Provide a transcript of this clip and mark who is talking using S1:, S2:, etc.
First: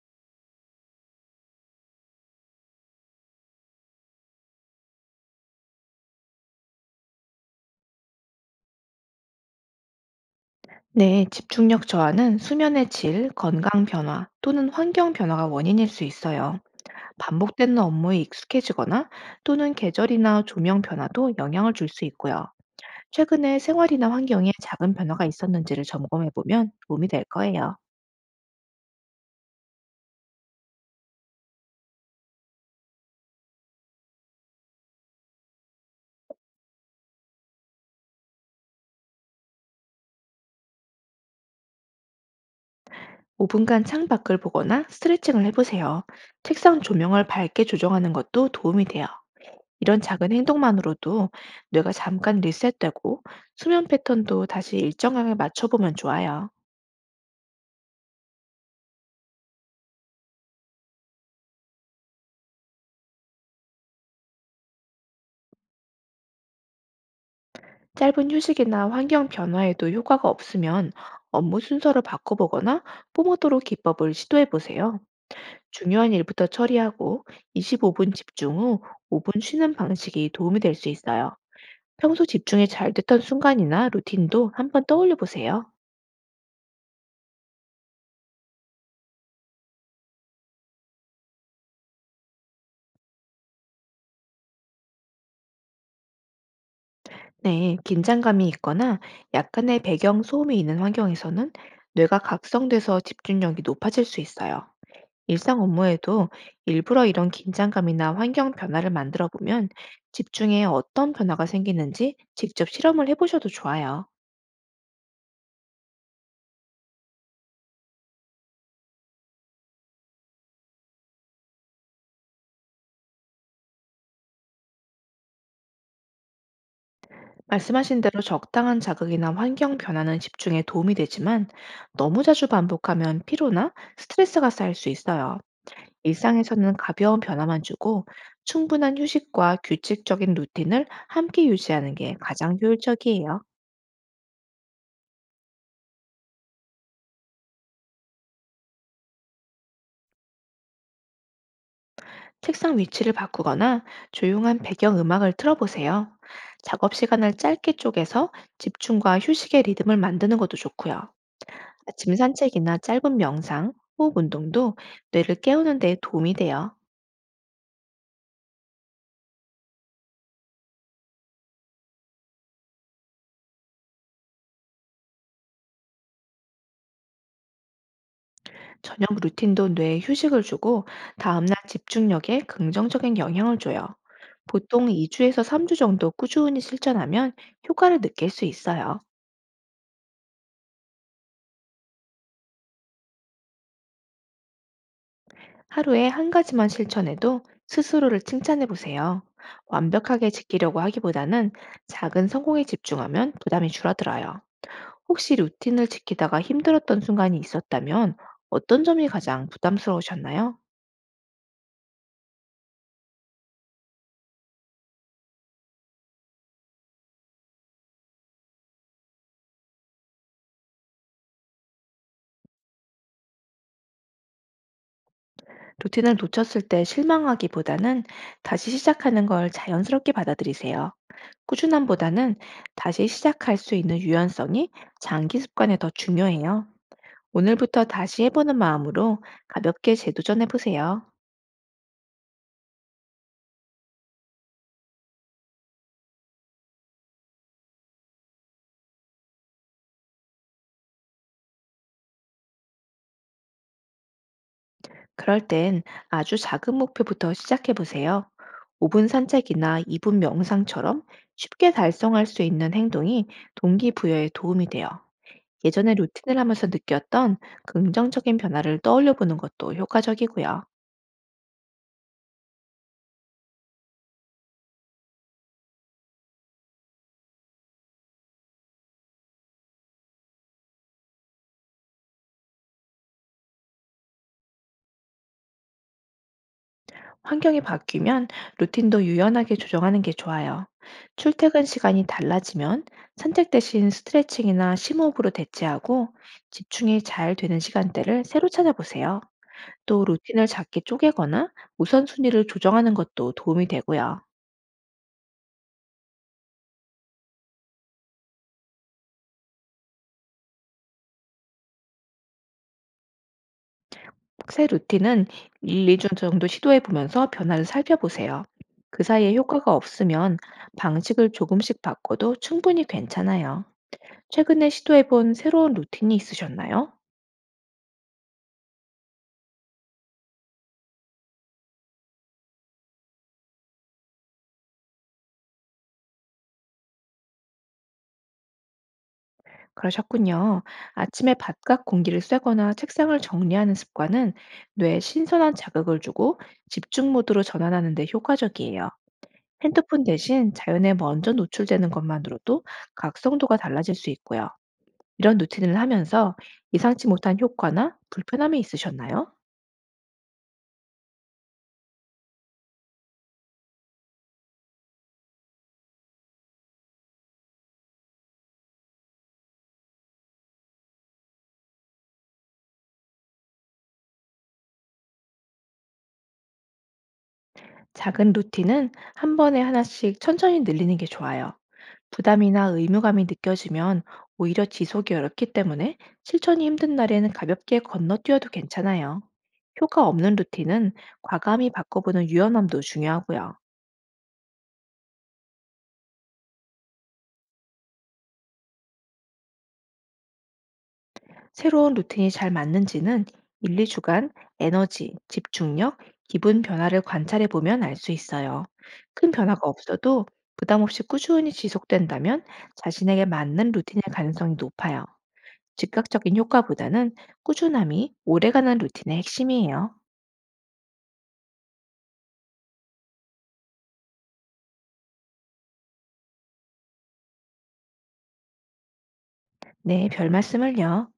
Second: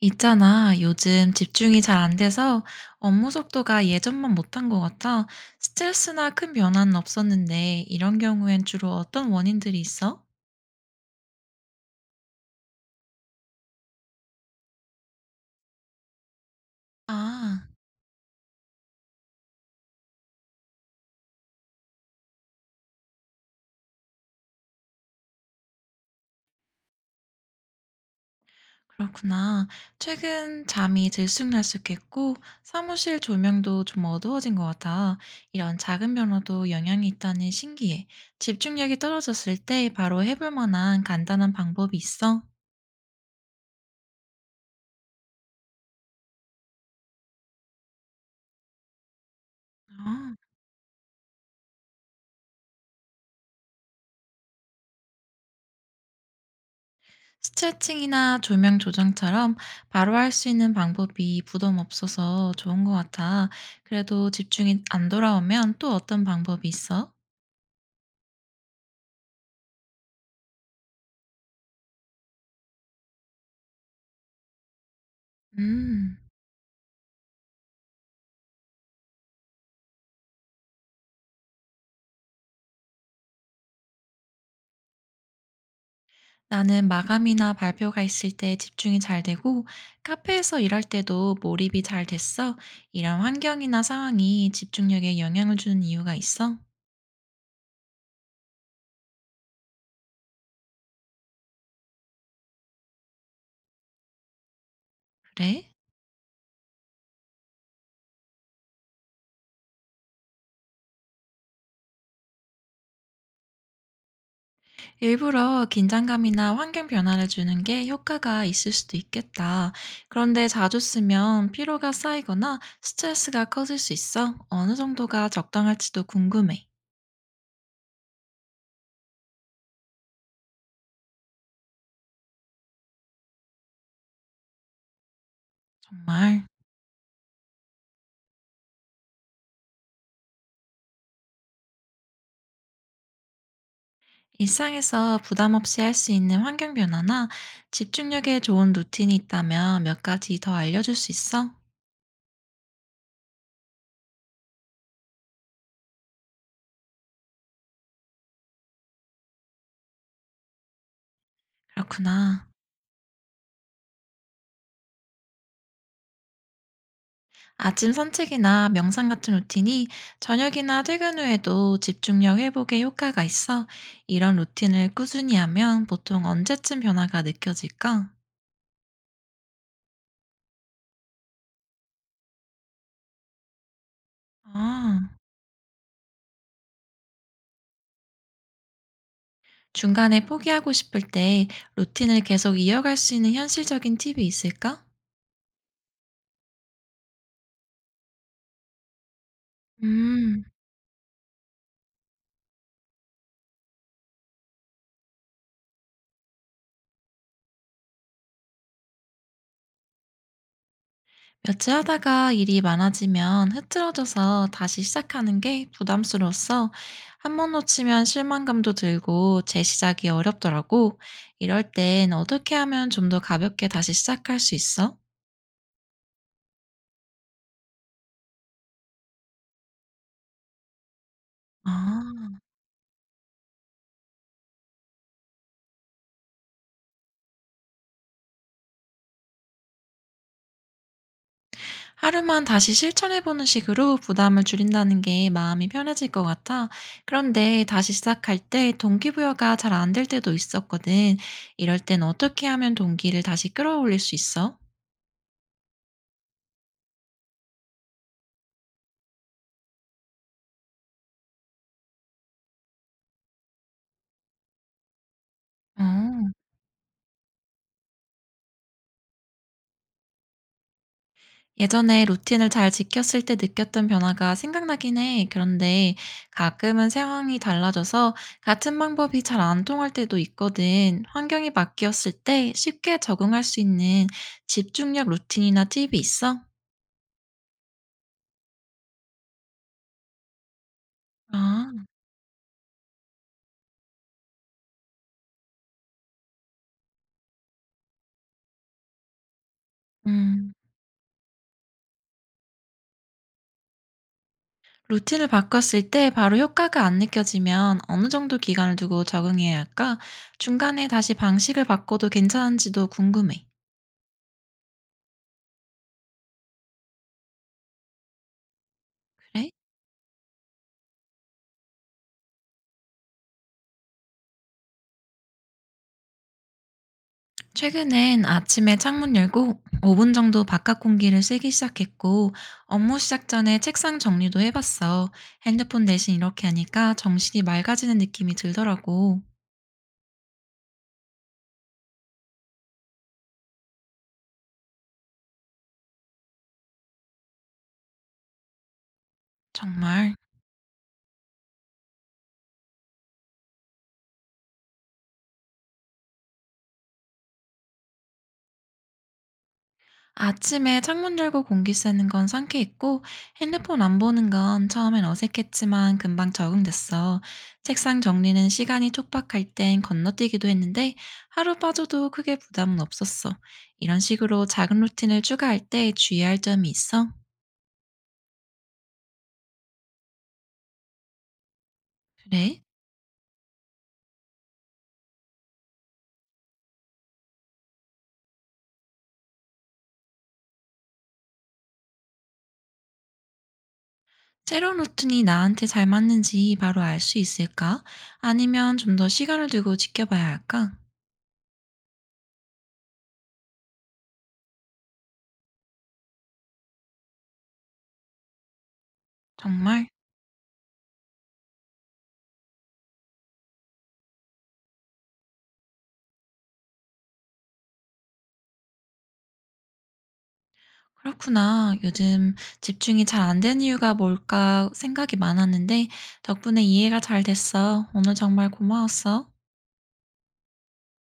S1: 있잖아, 요즘 집중이 잘 안 돼서 업무 속도가 예전만 못한 것 같아. 스트레스나 큰 변화는 없었는데, 이런 경우엔 주로 어떤 원인들이 있어?
S2: 네, 집중력 저하는 수면의 질, 건강 변화 또는 환경 변화가 원인일 수 있어요.
S1: 아,
S2: 반복되는 업무에 익숙해지거나 또는 계절이나 조명 변화도 영향을 줄 수 있고요. 최근에 생활이나 환경에 작은 변화가 있었는지를 점검해 보면 도움이 될 거예요.
S1: 그렇구나. 최근 잠이 들쑥날쑥했고, 사무실 조명도 좀 어두워진 것 같아. 이런 작은 변화도 영향이 있다니 신기해. 집중력이 떨어졌을 때 바로 해볼 만한 간단한 방법이 있어?
S2: 5분간 창밖을 보거나 스트레칭을 해보세요. 책상 조명을 밝게 조정하는 것도 도움이 돼요. 이런 작은
S1: 아.
S2: 행동만으로도 뇌가 잠깐 리셋되고 수면 패턴도 다시 일정하게 맞춰보면 좋아요.
S1: 스트레칭이나 조명 조정처럼 바로 할 수 있는 방법이 부담 없어서 좋은 것 같아. 그래도 집중이 안 돌아오면 또 어떤 방법이 있어?
S2: 짧은 휴식이나 환경 변화에도 효과가 없으면 업무 순서를 바꿔보거나 포모도로 기법을 시도해 보세요. 중요한
S1: 음,
S2: 일부터 처리하고 25분 집중 후 5분 쉬는 방식이 도움이 될 수 있어요. 평소 집중이 잘 됐던 순간이나 루틴도 한번 떠올려 보세요.
S1: 나는 마감이나 발표가 있을 때 집중이 잘 되고 카페에서 일할 때도 몰입이 잘 됐어. 이런 환경이나 상황이 집중력에 영향을 주는 이유가 있어?
S2: 네, 긴장감이 있거나 약간의 배경 소음이 있는 환경에서는 뇌가 각성돼서 집중력이 높아질 수 있어요. 일상
S1: 그래?
S2: 업무에도 일부러 이런 긴장감이나 환경 변화를 만들어 보면 집중에 어떤 변화가 생기는지 직접 실험을 해보셔도 좋아요.
S1: 일부러 긴장감이나 환경 변화를 주는 게 효과가 있을 수도 있겠다. 그런데 자주 쓰면 피로가 쌓이거나 스트레스가 커질 수 있어 어느 정도가 적당할지도 궁금해.
S2: 말씀하신 대로 적당한 자극이나 환경 변화는 집중에 도움이 되지만 너무 자주 반복하면 피로나 스트레스가 쌓일 수 있어요.
S1: 정말.
S2: 일상에서는 가벼운 변화만 주고 충분한 휴식과 규칙적인 루틴을 함께 유지하는 게 가장 효율적이에요.
S1: 일상에서 부담 없이 할 수 있는 환경 변화나 집중력에 좋은 루틴이 있다면 몇 가지 더 알려줄 수 있어?
S2: 책상 위치를 바꾸거나 조용한 배경 음악을 틀어보세요. 작업 시간을 짧게 쪼개서 집중과 휴식의 리듬을 만드는 것도 좋고요. 아침
S1: 그렇구나.
S2: 산책이나 짧은 명상, 호흡 운동도 뇌를 깨우는 데 도움이 돼요.
S1: 아침 산책이나 명상 같은 루틴이 저녁이나 퇴근 후에도 집중력 회복에 효과가 있어 이런 루틴을 꾸준히 하면 보통 언제쯤 변화가 느껴질까?
S2: 저녁 루틴도 뇌에 휴식을 주고 다음날 집중력에 긍정적인 영향을 줘요. 보통
S1: 아,
S2: 2주에서 3주 정도 꾸준히 실천하면 효과를 느낄 수 있어요.
S1: 중간에 포기하고 싶을 때 루틴을 계속 이어갈 수 있는 현실적인 팁이 있을까?
S2: 하루에 한 가지만 실천해도 스스로를 칭찬해 보세요. 완벽하게
S1: 음.
S2: 지키려고 하기보다는 작은 성공에 집중하면 부담이 줄어들어요. 혹시 루틴을 지키다가 힘들었던 순간이 있었다면 어떤 점이 가장 부담스러우셨나요?
S1: 며칠 하다가 일이 많아지면 흐트러져서 다시 시작하는 게 부담스러웠어. 한 번 놓치면 실망감도 들고 재시작이 어렵더라고. 이럴 땐 어떻게 하면 좀 더 가볍게 다시 시작할 수 있어?
S2: 루틴을 놓쳤을 때 실망하기보다는 다시 시작하는 걸 자연스럽게 받아들이세요.
S1: 아,
S2: 꾸준함보다는 다시 시작할 수 있는 유연성이 장기 습관에 더 중요해요. 오늘부터 다시 해보는 마음으로 가볍게 재도전해 보세요.
S1: 하루만 다시 실천해보는 식으로 부담을 줄인다는 게 마음이 편해질 것 같아. 그런데 다시 시작할 때 동기부여가 잘 안 될 때도 있었거든. 이럴 땐 어떻게 하면 동기를 다시 끌어올릴 수 있어?
S2: 그럴 땐 아주 작은 목표부터 시작해 보세요. 5분 산책이나 2분 명상처럼 쉽게 달성할 수 있는 행동이 동기부여에 도움이 돼요. 예전에
S1: 어.
S2: 루틴을 하면서 느꼈던 긍정적인 변화를 떠올려 보는 것도 효과적이고요.
S1: 예전에 루틴을 잘 지켰을 때 느꼈던 변화가 생각나긴 해. 그런데 가끔은 상황이 달라져서 같은 방법이 잘 안 통할 때도 있거든. 환경이 바뀌었을 때 쉽게 적응할 수 있는 집중력 루틴이나 팁이 있어?
S2: 환경이 바뀌면 루틴도 유연하게 조정하는 게 좋아요. 출퇴근
S1: 아,
S2: 시간이 달라지면 산책 대신 스트레칭이나 심호흡으로 대체하고 집중이 잘 되는 시간대를 새로 찾아보세요. 또 루틴을
S1: 음.
S2: 작게 쪼개거나 우선순위를 조정하는 것도 도움이 되고요.
S1: 루틴을 바꿨을 때 바로 효과가 안 느껴지면 어느 정도 기간을 두고 적응해야 할까? 중간에 다시 방식을 바꿔도 괜찮은지도 궁금해.
S2: 새 루틴은 1, 2주 정도 시도해 보면서 변화를 살펴보세요. 그 사이에
S1: 그래?
S2: 효과가 없으면 방식을 조금씩 바꿔도 충분히 괜찮아요. 최근에 시도해 본 새로운 루틴이 있으셨나요?
S1: 최근엔 아침에 창문 열고 5분 정도 바깥 공기를 쐬기 시작했고, 업무 시작 전에 책상 정리도 해봤어. 핸드폰 대신 이렇게 하니까 정신이 맑아지는 느낌이 들더라고.
S2: 그러셨군요. 아침에 바깥 공기를 쐬거나 책상을 정리하는 습관은 뇌에 신선한 자극을 주고 집중 모드로 전환하는 데 효과적이에요. 핸드폰
S1: 정말.
S2: 대신 자연에 먼저 노출되는 것만으로도 각성도가 달라질 수 있고요. 이런 루틴을 하면서 예상치 못한 효과나 불편함이 있으셨나요?
S1: 아침에 창문 열고 공기 쐬는 건 상쾌했고, 핸드폰 안 보는 건 처음엔 어색했지만 금방 적응됐어. 책상 정리는 시간이 촉박할 땐 건너뛰기도 했는데, 하루 빠져도 크게 부담은 없었어. 이런 식으로 작은 루틴을 추가할 때 주의할 점이 있어?
S2: 작은 루틴은 한 번에 하나씩 천천히 늘리는 게 좋아요.
S1: 그래?
S2: 부담이나 의무감이 느껴지면 오히려 지속이 어렵기 때문에 실천이 힘든 날에는 가볍게 건너뛰어도 괜찮아요. 효과 없는 루틴은 과감히 바꿔보는 유연함도 중요하고요.
S1: 새로운 루틴이 나한테 잘 맞는지 바로 알 수 있을까? 아니면 좀 더 시간을 두고 지켜봐야 할까?
S2: 새로운 루틴이 잘 맞는지는 1, 2주간 에너지, 집중력, 기분 변화를 관찰해 보면 알 수 있어요. 큰 변화가
S1: 정말?
S2: 없어도 부담 없이 꾸준히 지속된다면 자신에게 맞는 루틴일 가능성이 높아요. 즉각적인 효과보다는 꾸준함이 오래가는 루틴의 핵심이에요.
S1: 그렇구나. 요즘 집중이 잘 안 되는 이유가 뭘까 생각이 많았는데 덕분에 이해가 잘 됐어. 오늘 정말 고마웠어.
S2: 네, 별 말씀을요.